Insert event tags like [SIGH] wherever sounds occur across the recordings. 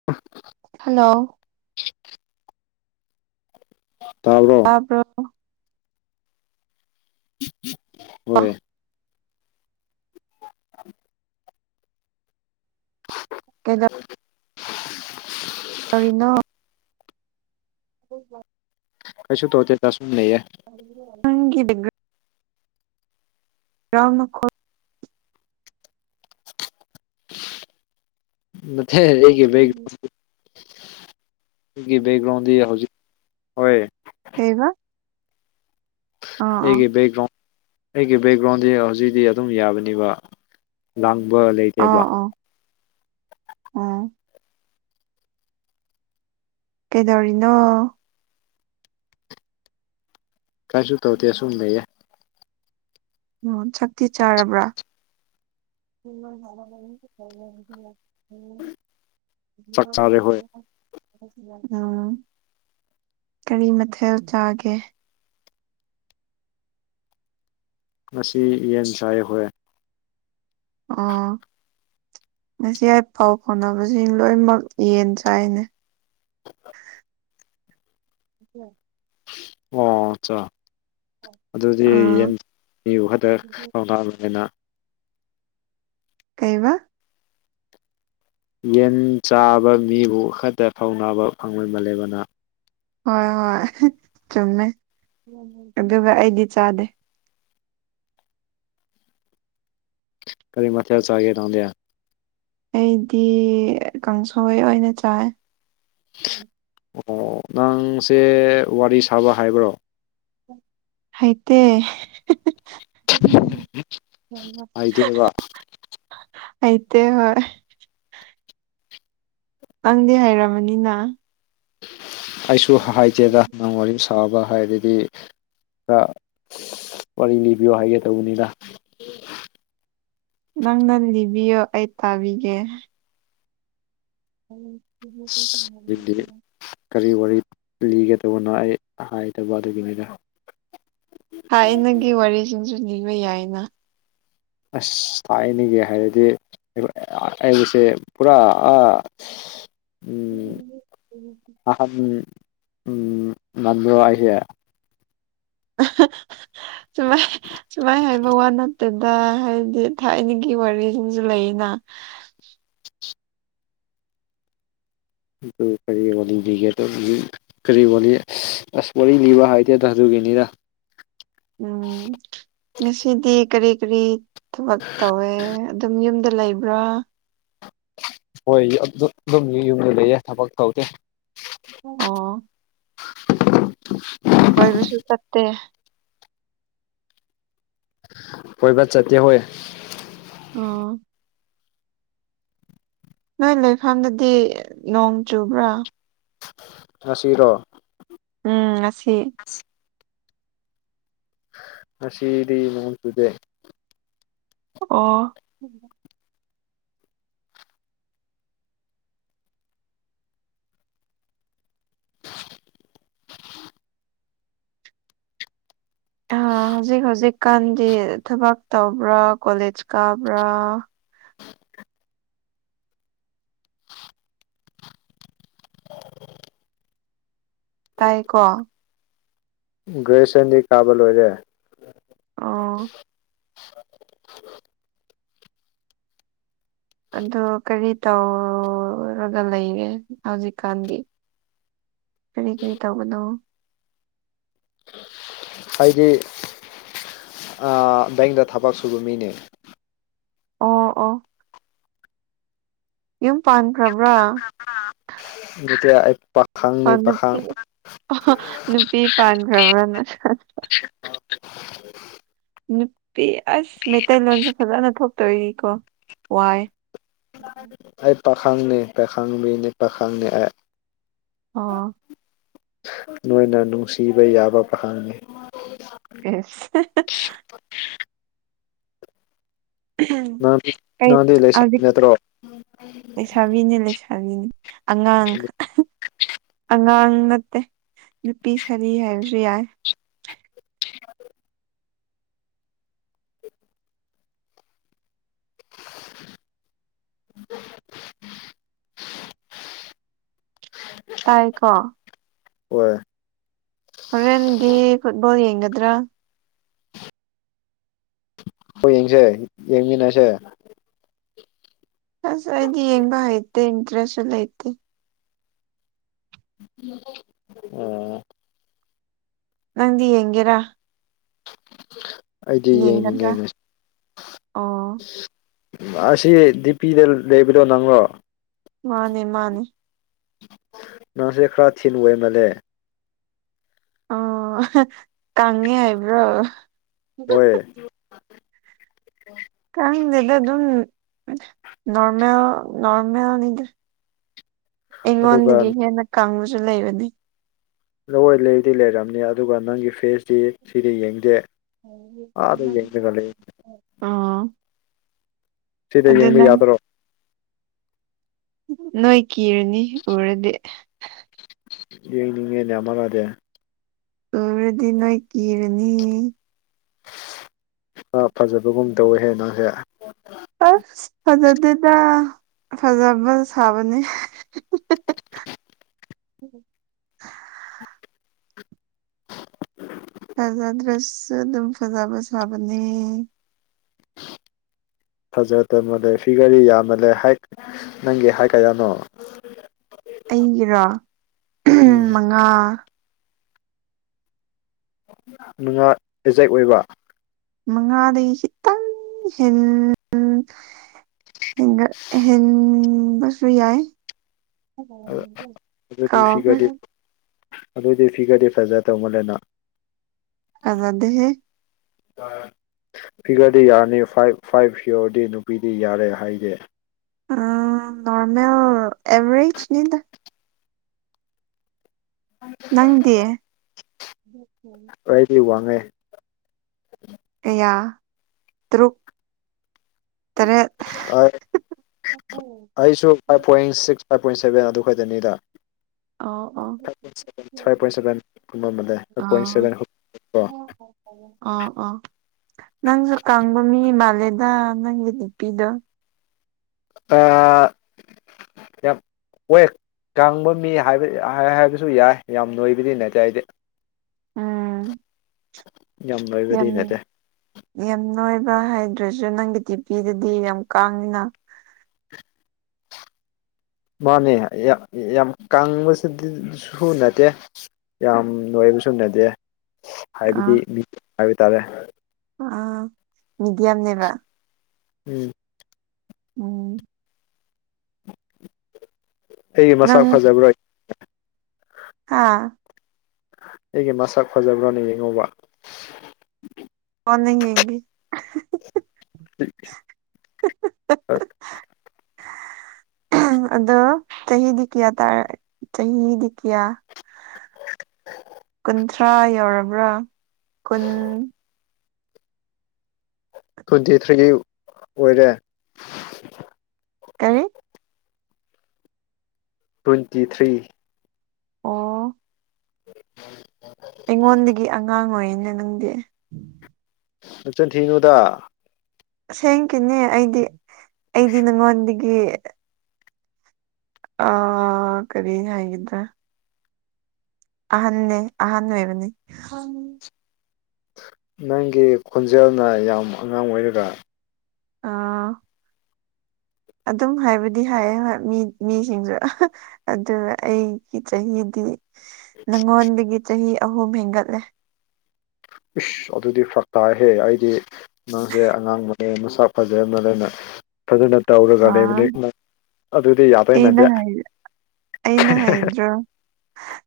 [UNINTELLIGIBLE] hello ꯇꯥꯕ꯭ꯔꯣ [UNINTELLIGIBLE] ꯍꯣꯏ [UNINTELLIGIBLE] ꯀꯦꯗꯧ ꯇꯧꯔꯤꯅꯣ [INAUDIBLE] ꯀꯩꯁꯨ ꯇꯣꯗꯦꯗ ꯑꯁꯨꯝ ꯂꯩꯌꯦ [UNINTELLIGIBLE] [UNINTELLIGIBLE] ꯌꯥꯃ ꯈꯣ [UNINTELLIGIBLE] ꯒ꯭ꯔꯥꯎꯟꯗꯤ ꯍꯧꯖꯤꯛ ꯍꯣꯏ ꯀꯩꯕ ꯑꯥ ꯑꯥ ꯑꯩꯒꯤ ꯕꯦꯒ꯭ꯔꯥꯎꯟ ꯑꯩꯒꯤ ꯕꯦꯛꯒ꯭ꯔꯥꯎꯟꯗꯤ ꯍꯧꯖꯤꯛꯇꯤ ꯑꯗꯨꯝ ꯌꯥꯕꯅꯦꯕ ꯂꯥꯡꯕ ꯂꯩ ꯑꯣ ꯑꯣ ꯀꯩꯗꯧꯔꯤꯅꯣ ꯀꯥꯏꯁꯨ ꯇꯧꯗꯦ ꯁꯨꯨꯝ ꯂꯩꯌꯦ ꯍꯣ ꯆꯥꯛꯇꯤ ꯆꯥꯔꯕ꯭ꯔꯥ ꯆꯥꯛ ꯆꯥꯔꯦ ꯍꯣꯏ [UNINTELLIGIBLE] ꯎꯝ ꯀꯔꯤ ꯃꯊꯦꯜ ꯆꯥꯒꯦ ꯉꯁꯤ ꯌꯦꯟ ꯇꯥꯢꯌꯦ ꯍꯣꯏ ꯑꯣ ꯉꯁꯤ ꯑꯥꯢ ꯄꯥꯎ ꯐꯥꯎꯅꯕꯁꯤꯡ ꯂꯣꯏꯃꯛ ꯌꯦꯟ ꯆꯥꯏꯅꯦ [UNINTELLIGIBLE] ꯑꯣ ꯆꯥ ꯑꯗꯨꯗꯤ ꯑꯥ ꯌꯦꯟ [UNINTELLIGIBLE] ꯀꯩꯕ ꯌꯦꯟ ꯆꯥꯕ ꯃꯤꯕꯨ ꯈꯛꯇ ꯊꯧꯅꯥꯅꯕ ꯐꯪꯕ ꯃꯥꯜꯂꯦꯕ ꯅ ꯍꯣꯏ ꯍꯣꯏ ꯆꯨꯝꯃꯦ ꯑꯗꯨꯒ ꯑꯩꯗꯤ ꯆꯥꯗꯦ ꯀ꯭ꯔꯤ ꯃꯊꯦꯜ ꯆꯥꯒꯦ ꯅꯥꯡꯗꯤ ꯑꯩꯗꯤ ꯀꯥꯡꯁꯣꯏ ꯑꯣꯏꯅ ꯆꯥꯏ ꯑꯣ ꯅꯪꯁꯦ ꯋꯥꯔꯤ ꯁꯥꯕ ꯍꯥꯏꯕ꯭ꯔꯣ ꯍꯩꯇꯦ ꯍꯩꯇꯦꯕ [UNINTELLIGIBLE] ꯍꯩꯇꯦ ꯍꯣꯏ ꯅꯪꯗꯤ ꯍꯥꯏꯔꯃꯅꯤꯅ ꯑꯩꯁꯨ ꯍꯥꯏꯖꯦꯗ ꯍꯪ ꯋꯥꯔꯤ ꯁ ꯁꯥꯕ ꯍꯥꯏꯔꯗꯤ ꯈ꯭ꯔ ꯋꯥꯔꯤ ꯂꯤꯕꯤꯌꯣ ꯍꯥꯏꯒꯦ ꯇꯧꯕꯅꯤꯗ ꯅꯪꯅ ꯂꯤꯕꯤꯌꯣ ꯑꯩ ꯇꯥꯕꯤꯒꯦ ꯑꯗꯨꯗꯤ [UNINTELLIGIBLE] ꯀꯔꯤ ꯋꯥꯔꯤ ꯂꯤꯒꯗꯧꯕꯅꯣ ꯑꯩ ꯍꯥꯏꯗꯕ ꯑꯗꯨꯒꯤꯅꯤꯅ ꯊꯥꯏꯅꯒꯤ ꯋꯥꯔꯤꯖꯤꯡꯖꯨ ꯂꯤꯕ ꯌꯥꯏꯅ ꯑꯁ ꯊꯥꯢꯅꯒꯤ ꯍꯥꯏꯔꯗꯤ ꯑꯩꯁꯦ ꯄꯨꯔꯥ ꯑ [UNINTELLIGIBLE] [UNINTELLIGIBLE] ꯃꯟꯕ꯭ꯔꯣ ꯍꯥꯏꯁꯦ ꯑꯍ ꯆꯨꯃꯦ ꯁꯨꯃꯥꯏ ꯍꯥꯏꯕ ꯋꯥ ꯅꯠꯇꯦꯗ ꯍꯥꯏꯗꯤ ꯊꯥꯏꯅꯒꯤ ꯋꯥꯔꯤꯖꯤꯡꯖꯨ ꯂꯩꯌꯦꯅ [UNINTELLIGIBLE] ꯂꯤꯒꯦ ꯗꯨꯝ [UNINTELLIGIBLE] ꯀꯔꯤ ꯋꯥꯂꯤ ꯑꯁ ꯋꯥꯔꯤ ꯂꯤꯕ ꯍꯥꯏꯗꯦꯗ ꯑꯗꯨꯒꯤꯅꯤꯗ ꯎꯝ ꯉꯁꯤꯗꯤ ꯀꯔꯤ ꯀꯔꯤ ꯊꯕꯛ ꯇꯧꯋꯦ ꯑꯗꯨꯝ ꯌꯨꯝꯗ ꯂꯩꯕ꯭ꯔꯥ ꯍꯣꯏ ꯑꯗꯨꯝ ꯌꯨꯝꯗ ꯂꯩꯌꯦ ꯊꯕꯛ ꯇꯧꯗꯦ ꯑꯣ [INAUDIBLE] ꯀꯣꯏꯕ ꯁꯨ ꯆꯠꯇꯦ ꯀꯣꯏꯕ ꯆꯇꯦ ꯍꯣꯏ ꯑꯣ ꯅꯣꯏ ꯂꯩꯐꯝꯗꯗꯤ ꯅꯣꯡ ꯆꯨꯕ꯭ꯔꯥ ꯉꯁꯤꯔꯣ ꯎꯝ ꯉꯁꯤ ꯉꯁꯤꯗꯤ ꯅꯣꯡ ꯆꯨꯗꯦ ꯑꯣ ꯑ ꯍꯧꯖꯤꯛ ꯍꯧꯖꯤꯛ ꯀꯥꯟꯗꯤ ꯊꯕꯛ ꯇꯧꯕ꯭ꯔꯥ ꯀꯣꯂꯦꯖ ꯀꯥꯕ꯭ꯔꯥ ꯇꯥꯏꯌꯦꯀꯣ ꯒ꯭ꯔꯦꯖꯨꯌꯦꯁꯟꯗꯤ ꯀꯥꯕ ꯂꯣꯏꯔꯦ ꯑꯣ ꯑꯗꯨ ꯀꯔꯤ ꯇꯧꯔꯒ ꯂꯩꯒꯦ ꯍꯧꯖꯤꯛꯀꯥꯟꯗꯤ ꯀꯔꯤ ꯀꯔꯤ ꯇꯧꯕꯅꯣ ꯑꯩꯗꯤ ꯑꯥ ꯕꯦꯡꯗ ꯊꯕꯛ ꯁꯨꯕ ꯃꯤꯅꯦ ꯑꯣ ꯑꯣ ꯌꯨꯝ ꯄꯥꯟꯈ꯭ꯔꯕ꯭ꯔꯥ ꯅꯠꯇꯦ ꯑꯩ ꯄꯥ ꯄꯥꯈꯪꯅꯤ ꯑꯣ ꯅꯨꯄꯤ ꯄꯥꯈꯪ [INAUDIBLE] ꯅꯨꯄꯤ ꯄꯥꯟꯈ꯭ꯔꯕ꯭ꯔꯥ ꯅ ꯅꯨꯄꯤ ꯑꯁ ꯃꯩꯇꯩꯂꯣꯟꯁꯨ ꯐꯖꯅ ꯊꯣꯛꯇꯕꯒꯤꯀꯣ ꯋꯥꯏ ꯑꯩ ꯄꯥꯈꯪꯅꯤ ꯄꯥꯈꯪ ꯃꯤꯅꯤ ꯄꯥꯈꯪꯅꯤ ꯑꯩ ꯑꯣ ꯅꯣꯏꯅ ꯅꯨꯡꯁꯤꯕ ꯌꯥꯕ ꯄꯥꯈꯪꯅꯤ ꯏꯁ ꯅꯪꯗꯤ ꯀꯩ ꯅꯪꯗꯤ ꯂꯩꯁꯕꯤ ꯅꯠꯇ꯭ꯔꯣ ꯂꯩꯁꯥꯕꯤꯅꯦ ꯂꯩꯁꯥꯕꯤꯅꯦ ꯑꯉꯥꯡ ꯑꯉꯥꯡ ꯅꯠꯇꯦ ꯅꯨꯄꯤ ꯁꯔꯤ ꯍꯥꯏꯔꯁꯨ ꯌꯥꯏ [INAUDIBLE] ꯇꯥꯏꯀꯣ ꯍꯣꯏ ꯍꯣꯔꯦꯟꯗꯤ ꯐꯨꯠꯕꯣꯜ ꯌꯦꯡꯒꯗ꯭ꯔꯣ ꯍꯣꯏ ꯌꯦꯡꯁꯦ ꯌꯦꯡꯃꯤꯟꯅꯁꯦ ꯑꯁ ꯑꯩꯗꯤ ꯌꯦꯡꯕ ꯍꯩꯇꯦ ꯏꯟꯇ꯭ꯔꯦꯁꯨ ꯂꯩꯇꯦ [UNINTELLIGIBLE] ꯑꯣ ꯅꯪꯗꯤ ꯌꯦꯡꯒꯦꯔꯥ ꯑꯩꯗꯤ ꯌꯦꯡꯅꯤꯡꯉꯦ ꯌꯦꯡꯒꯗ꯭ꯔꯥ ꯑꯣ ꯑꯁꯤ ꯗꯤ ꯄꯤꯗ ꯂꯩꯕꯗꯣ ꯅꯪꯔꯣ ꯃꯥꯅꯦ ꯃꯥꯅꯦ ꯅꯪꯁꯦ ꯈꯔ ꯊꯤꯟ ꯑꯣꯢꯃꯜꯂꯦ ꯑꯣ ꯀꯪꯉꯦ ꯍꯥꯏꯕ꯭ꯔꯣ ꯍꯣꯏ ꯈꯪꯗꯦꯗ ꯑꯗꯨꯝ ꯅꯣꯔꯃꯦꯜ ꯅꯣꯔꯃꯦꯜꯅꯤꯗ ꯑꯗꯨꯒ ꯑꯩꯉꯣꯟꯗꯒꯤ ꯍꯦꯟꯅ ꯀꯪꯕꯁꯨ ꯂꯩꯕꯅꯤ ꯂꯣꯋꯔ ꯂꯩꯗꯤ ꯂꯩꯔꯝꯅꯤ ꯑꯗꯨꯒ ꯅꯪꯒꯤ ꯐꯦꯁꯇꯤ ꯁꯤꯗꯤ ꯌꯦꯡꯗꯦ ꯑꯥꯗ ꯌꯦꯡꯊꯔ ꯂꯩꯌꯦ ꯑꯣ ꯁꯤꯗ ꯑꯗꯨ ꯌꯦꯡꯕ ꯅꯪ ꯌꯥꯗ꯭ꯔꯣ ꯅꯣꯏ ꯀꯤꯔꯅꯤ ꯎꯔꯗꯤ ꯌꯦꯅꯤꯡꯉꯦꯅꯦ ꯃꯃꯥꯗꯤ ꯎꯔꯗꯤ ꯅꯣꯏ ꯀꯤꯔꯅꯤꯍꯦ ꯑꯥ ꯐꯖꯕꯒꯨꯝ ꯇꯧꯋꯦ ꯍꯥꯢꯋꯦ ꯃꯥꯁꯦ ꯑꯁ ꯐꯖꯗꯦꯗ ꯐꯖꯕ ꯁꯥꯕꯅꯤ ꯐꯖꯗ꯭ꯔꯁꯨ ꯑꯗꯨꯝ ꯐꯖꯕ ꯁꯥꯕꯅꯦ ꯐꯖꯗꯕꯗꯩ ꯐꯤꯒꯔꯗꯤ ꯌꯥꯝꯃꯜꯂꯦ ꯍꯥꯢꯠ ꯅꯪꯒꯤ ꯍꯥꯢꯠ ꯀꯌꯥꯅꯣ ꯑꯩꯒꯤꯔꯣ ꯎꯝ ꯃꯉꯥ ꯃꯉꯥ ꯑꯦꯖꯦꯛ ꯑꯣꯏꯕ ꯃꯉꯥꯗꯒꯤ ꯈꯤꯠꯇꯪ ꯍꯦꯟ ꯍꯦꯟꯒꯠ ꯑꯍꯦꯟꯕꯁꯨ ꯌꯥꯏ ꯑꯗꯨꯗꯤ ꯐꯤꯒꯔꯗꯤ ꯀꯥꯎꯒ꯭ꯔꯦ ꯑꯗꯨꯗꯤ ꯐꯤꯒꯔꯗꯤ ꯐꯖ ꯗꯧꯕꯅꯦꯅ ꯐꯖꯗꯦꯍꯦ ꯑꯥ ꯐꯤꯒꯔꯗꯤ ꯌꯥꯔꯅꯤ ꯐꯥꯢꯚ ꯐꯥꯏꯚ ꯌꯧꯔꯗꯤ ꯅꯨꯄꯤꯗꯤ ꯌꯥꯔꯦ ꯍꯥꯢꯒꯦ ꯑ ꯅꯣꯔꯃꯦꯜ ꯑꯦꯚꯔꯦꯖꯅꯤꯗ ꯑꯥ ꯅꯪꯗꯤ ꯑꯩꯗꯤ ꯋꯥꯡꯉꯦ ꯑꯌꯥ ꯇꯔꯨꯛ ꯇꯔꯦꯠ ꯑꯥꯢꯑꯦꯠ ꯑꯩꯁꯨ five point six five point seven ꯑꯗꯨ ꯈꯛꯇꯅꯤꯗ ꯑꯣ ꯑꯣ five point seven five point seven ꯑꯃ ꯑꯃꯗꯩ ꯐꯥꯏꯚ ꯄꯣꯏꯟ ꯁꯚꯦꯟ ꯑꯣ ꯑ ꯑ ꯅꯪꯖꯨ ꯀꯪꯕ ꯃꯤ ꯃꯥꯂꯦꯗ ꯅꯪꯒꯤ ꯗꯤꯄꯤꯗꯣ ꯑꯥ ꯌꯞ ꯋꯦꯛ ꯀꯪꯕ ꯃꯤ ꯍꯥꯢꯕ ꯍꯍꯥꯢꯕꯁꯨ ꯌꯥꯢ ꯌꯥꯝ ꯅꯣꯢꯕꯗꯤ ꯅꯠꯇꯦ ꯑꯩꯗꯤ ꯎꯝ ꯌꯥꯝ ꯅꯣꯢꯕꯗꯤ ꯅꯠꯇꯦ ꯌꯥꯝ ꯅꯣꯢꯕ ꯍꯥꯢꯗ꯭ꯔꯁꯨ ꯅꯪꯒꯤ ꯗꯤꯄꯤꯗꯨꯗꯤ ꯌꯥꯝ ꯀꯪꯉꯤꯅ ꯃꯥꯅꯦ ꯌꯥꯝ ꯌꯥꯝ ꯀꯪꯕꯁꯤꯗꯤ ꯁꯨ ꯅꯠꯇꯦ ꯌꯥꯝ ꯅꯣꯢꯕꯁꯨ ꯅꯠꯇꯦ ꯍꯥꯢꯕꯗꯤ ꯃꯤ ꯍꯥꯢꯕ ꯇꯥꯔꯦ ꯑ ꯃꯤꯗꯤꯌꯝꯅꯦꯕ ꯎꯝ ꯎꯝ ꯑꯩꯒꯤ ꯃꯁꯛ ꯅꯪ ꯐꯖꯕ꯭ꯔꯣꯏ ꯍꯥꯥ ꯑꯩꯒꯤ ꯃꯁꯛ ꯐꯖꯕ꯭ꯔꯅ ꯌꯦꯡꯉꯣꯕ ꯀꯣꯟꯅ ꯌꯦꯡꯒꯦ [UNINTELLIGIBLE] [INAUDIBLE] ꯑꯗꯣ ꯆꯍꯤꯗꯤ ꯀꯌꯥ ꯇꯥꯔꯦ ꯆꯍꯤꯗꯤ ꯀꯌꯥ ꯀꯨꯟꯊ꯭ꯔꯥ ꯌꯧꯔꯕ꯭ꯔꯥ ꯀꯨꯟ ꯇ꯭ꯋꯦꯟꯇꯤ ꯊ꯭ꯔꯤꯒꯤ ꯑꯣꯏꯔꯦ ꯀꯔꯤ ꯇ꯭ꯋꯦꯟꯇꯤ ꯊ꯭ꯔꯤ ꯑꯣ ꯑꯩꯉꯣꯟꯗꯒꯤ ꯑꯉꯥꯡ ꯑꯣꯏꯔꯤꯅꯦ ꯅꯪꯗꯤ ꯅꯆꯤꯟ ꯊꯤꯅꯨꯗ ꯑꯁꯦꯡꯀꯤꯅꯦ ꯑꯩꯗꯤ ꯑꯩꯗꯤ ꯅꯉꯣꯟꯗꯒꯤ ꯑ ꯀꯔꯤ ꯍꯥꯏꯒꯗ꯭ꯔꯥ ꯑꯍꯟꯅꯦ ꯑꯍꯟ ꯑꯣꯏꯕꯅꯤ ꯅꯪꯒꯤ ꯈꯣꯟꯖꯦꯜꯅ ꯌꯥꯝ ꯑꯉꯥꯡ ꯑꯣꯏꯔꯒ ꯑꯥ ꯑꯗꯨꯝ ꯍꯥꯏꯕꯗꯤ ꯍꯥꯏꯌꯦ ꯍꯣꯏ ꯃꯤ ꯃꯤꯁꯤꯡꯁꯨ ꯑꯗꯨꯒ ꯑꯩꯒꯤ ꯆꯍꯤꯗꯤ ꯅꯉꯣꯟꯗꯒꯤ ꯆꯍꯤ ꯑꯍꯨꯝ ꯍꯦꯟꯒꯠꯂꯦ ꯏꯁ ꯑꯗꯨꯗꯤ ꯐꯔꯛ ꯇꯥꯏꯍꯦ ꯑꯩꯗꯤ ꯅꯪꯁꯦ ꯑꯉꯥꯡꯕꯅꯦ ꯃꯁꯛ ꯐꯖꯔꯝꯃꯗꯤ ꯑꯩꯅꯥ ꯐꯖꯅ ꯇꯧꯔꯒ ꯑꯥ ꯂꯩꯕꯅꯤ ꯅꯠ ꯑꯗꯨꯗꯤ ꯌꯥꯗꯣꯏ ꯑꯩꯅ ꯃꯥꯟꯗꯦ ꯍꯥꯏ ꯑꯩꯅ ꯍꯥꯏꯗ꯭ꯔꯣ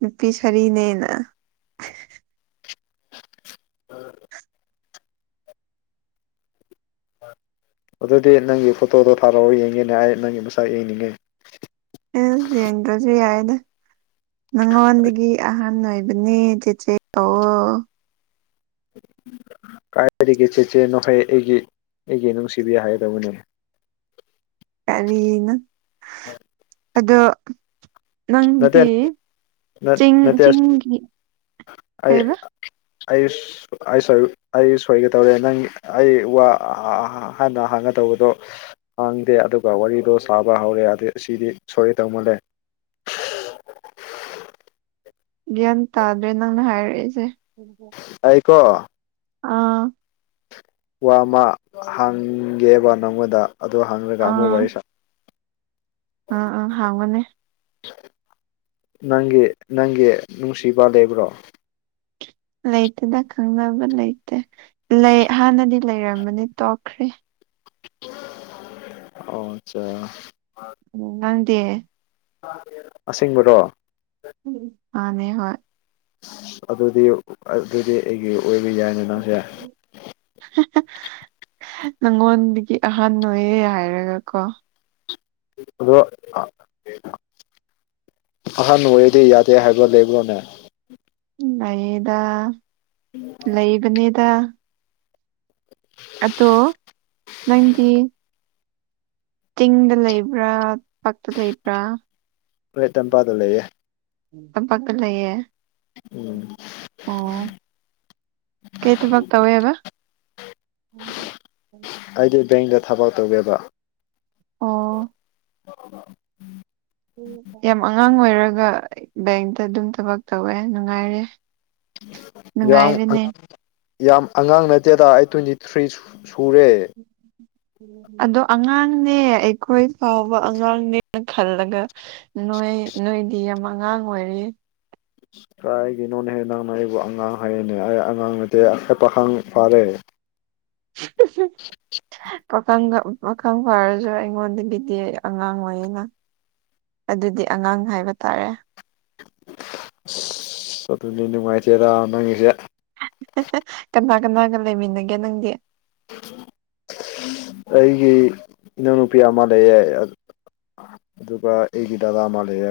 ꯅꯨꯄꯤ ꯁꯔꯤꯅꯦꯅ [UNINTELLIGIBLE] ꯑꯗꯨꯗꯤ ꯅꯪꯒꯤ ꯐꯣꯇꯣꯗꯣ ꯊꯥꯔꯛꯑꯣ ꯌꯦꯡꯒꯦꯅꯦ ꯑꯩ ꯅꯪꯒꯤ ꯃꯁꯛ ꯌꯦꯡꯅꯤꯡꯉꯦ ꯑꯦ ꯌꯦꯡꯗ꯭ꯔꯖꯨ ꯌꯥꯏꯗ ꯅꯪꯉꯣꯟꯗꯒꯤ ꯑꯍꯟ ꯍꯟ ꯑꯣꯏꯕꯅꯦ ꯆꯦꯆꯦ ꯀꯧꯑꯣ ꯀꯥꯏꯗꯒꯤ ꯆꯦꯆꯦꯅꯣꯍꯩ ꯑꯩꯒꯤ ꯑꯩꯒꯤ ꯅꯨꯡꯁꯤꯕꯤ ꯍꯥꯏꯒꯗꯧꯕꯅꯦ ꯀꯔꯤꯅꯣ [INAUDIBLE] ꯑꯗꯣ ꯅꯠꯇꯦ ꯅꯪꯗꯤ ꯆꯤꯡ ꯅꯠꯇꯦ ꯆꯤꯡꯒꯤ ꯀꯩꯕ ꯑꯩꯁ ꯑꯩꯁ ꯑꯩꯁꯨ ꯑꯩ ꯁꯣꯏꯒꯦ ꯇꯧꯔꯦ ꯅꯪ ꯑꯩ ꯋꯥ ꯑꯥ ꯑꯥ ꯑꯥ ꯑꯍꯥꯟꯅ ꯍꯥꯡꯒ ꯇꯧꯕꯗꯣ ꯍꯥꯡꯗꯦ ꯑꯗꯨꯒ ꯋꯥꯔꯤꯗꯣ ꯁꯥꯕ ꯍꯧꯔꯦ ꯑꯗꯦ ꯑꯥꯁꯤꯗꯤ ꯁꯣꯏꯒꯗꯧ ꯃꯜꯂꯦ [INAUDIBLE] ꯒ꯭ꯌꯥꯟ ꯇꯥꯗꯦ ꯅꯪꯅ ꯍꯥꯏꯔꯛꯏꯁꯦ ꯑꯩꯀꯣ ꯑꯥ ꯋꯥ ꯑꯃꯥ ꯍꯥꯡꯒꯦꯕ ꯅꯪꯉꯣꯟꯗ ꯑꯗꯨ ꯍꯥꯡꯔꯒ ꯑꯥ ꯑꯃꯨꯛ ꯋꯥꯔꯤ ꯁꯥ ꯑꯥ ꯑꯥ ꯍꯥꯡꯉꯣꯅꯦ ꯅꯪꯒꯤ ꯅꯪꯒꯤ ꯅꯨꯡꯁꯤꯕ ꯂꯩꯕ꯭ꯔꯣ ꯂꯩꯇꯦꯗ ꯈꯪꯅꯕ ꯂꯩꯇꯦ ꯂꯩ ꯍꯥꯟꯅꯗꯤ ꯂꯩꯔꯝꯃꯅꯤ ꯇꯣꯛꯈ꯭ꯔꯦ ꯑꯣ ꯑꯠꯆꯥ ꯎ ꯅꯪꯗꯤ ꯑꯁꯦꯡꯕꯔꯣ ꯃꯥꯅꯦ ꯍꯣꯏ ꯑꯗꯨꯗꯤ ꯑꯗꯨꯗꯤ ꯑꯩꯒꯤ ꯑꯣꯏꯕ ꯌꯥꯏꯅ ꯅꯪꯁꯦ [UNINTELLIGIBLE] ꯅꯪꯉꯣꯟꯗꯒꯤ ꯑꯍꯟ ꯑꯣꯏꯌꯦ ꯍꯥꯏꯔꯒ ꯀꯣ ꯑꯗꯣ ꯑꯥ ꯑꯍꯟ ꯑꯣꯏꯔꯗꯤ ꯌꯥꯗꯦ ꯍꯥꯏꯕ ꯂꯩꯕ꯭ꯔꯣꯅꯦ ꯂꯩꯌꯦꯗ ꯂꯩꯕꯅꯦꯗ ꯑꯗꯣ ꯅꯪꯒꯤ ꯆꯤꯡꯗ ꯂꯩꯕ꯭ꯔꯥ ꯄꯛꯇ ꯂꯩꯕ꯭ꯔꯥ ꯑꯦ ꯇꯝꯄꯥꯗ ꯂꯩꯌꯦ ꯇꯝꯄꯥꯛꯇ ꯂꯩꯌꯦ ꯎꯝ ꯑꯣ ꯀꯩ ꯊꯕꯛ ꯇꯧꯋꯦꯍꯕ ꯑꯩꯗꯤ ꯕꯦꯡꯗ ꯊꯕꯛ ꯇꯧꯒꯦꯕ ꯑꯣ [INAUDIBLE] ꯌꯥꯝ ꯑꯉꯥꯡ ꯑꯣꯏꯔꯒ ꯕꯦꯡꯇ ꯑꯗꯨꯝ ꯊꯕꯛ ꯇꯧꯋꯦ ꯅꯨꯡꯉꯥꯏꯔꯦ ꯌꯥꯝ ꯅꯨꯡꯉꯥꯏꯔꯦꯅꯦ ꯌꯥꯝ ꯑꯉꯥꯡ ꯅꯠꯇꯦꯗ ꯑꯩ ꯇ꯭ꯋꯦꯟꯇꯤ ꯊ꯭ꯔꯤ ꯁꯨ ꯁꯨꯔꯦ ꯑꯗꯣ ꯑꯉꯥꯡꯅꯦ ꯑꯩꯈꯣꯏ ꯐꯥꯎꯕ ꯑꯉꯥꯡꯅꯦꯅ ꯈꯜꯂꯒ ꯅꯣꯏ ꯅꯣꯏꯗꯤ ꯌꯥꯝ ꯑꯉꯥꯡ ꯑꯣꯏꯔꯤ ꯀꯥꯏꯒꯤꯅꯣ ꯍꯦ ꯅꯪꯅ ꯑꯩꯕꯨ ꯑꯉꯥꯡ ꯍꯥꯌꯦꯅꯦ ꯑꯩ ꯑꯉꯥꯡ ꯅꯠꯇꯦ ꯑꯦ ꯄꯥꯈꯪ ꯐꯥꯔꯦ ꯄꯥꯈꯪꯒ ꯎ ꯄꯈꯪ ꯐꯥꯔꯁꯨ ꯑꯩꯉꯣꯟꯗꯒꯤꯗꯤ ꯑꯉꯥꯡ ꯑꯣꯏꯌꯦꯅ ꯑꯗꯨꯗꯤ ꯑꯉꯥꯡ ꯍꯥꯏꯕ ꯇꯥꯔꯦ ꯑꯁ ꯑꯗꯨꯅꯤ ꯅꯨꯡꯉꯥꯏꯇꯦꯗ ꯅꯪꯒꯤꯁꯦ ꯀꯅꯥ ꯀꯅꯥꯒ ꯂꯩꯃꯤꯟꯅꯒꯦ ꯅꯪꯗꯤ ꯑꯩꯒꯤ ꯏꯅꯥꯎꯅꯨꯄꯤ ꯑꯃ ꯂꯩꯌꯦ ꯑꯗꯨꯒ ꯑꯩꯒꯤ ꯗꯥꯗꯥ ꯃꯥ ꯂꯩꯌꯦ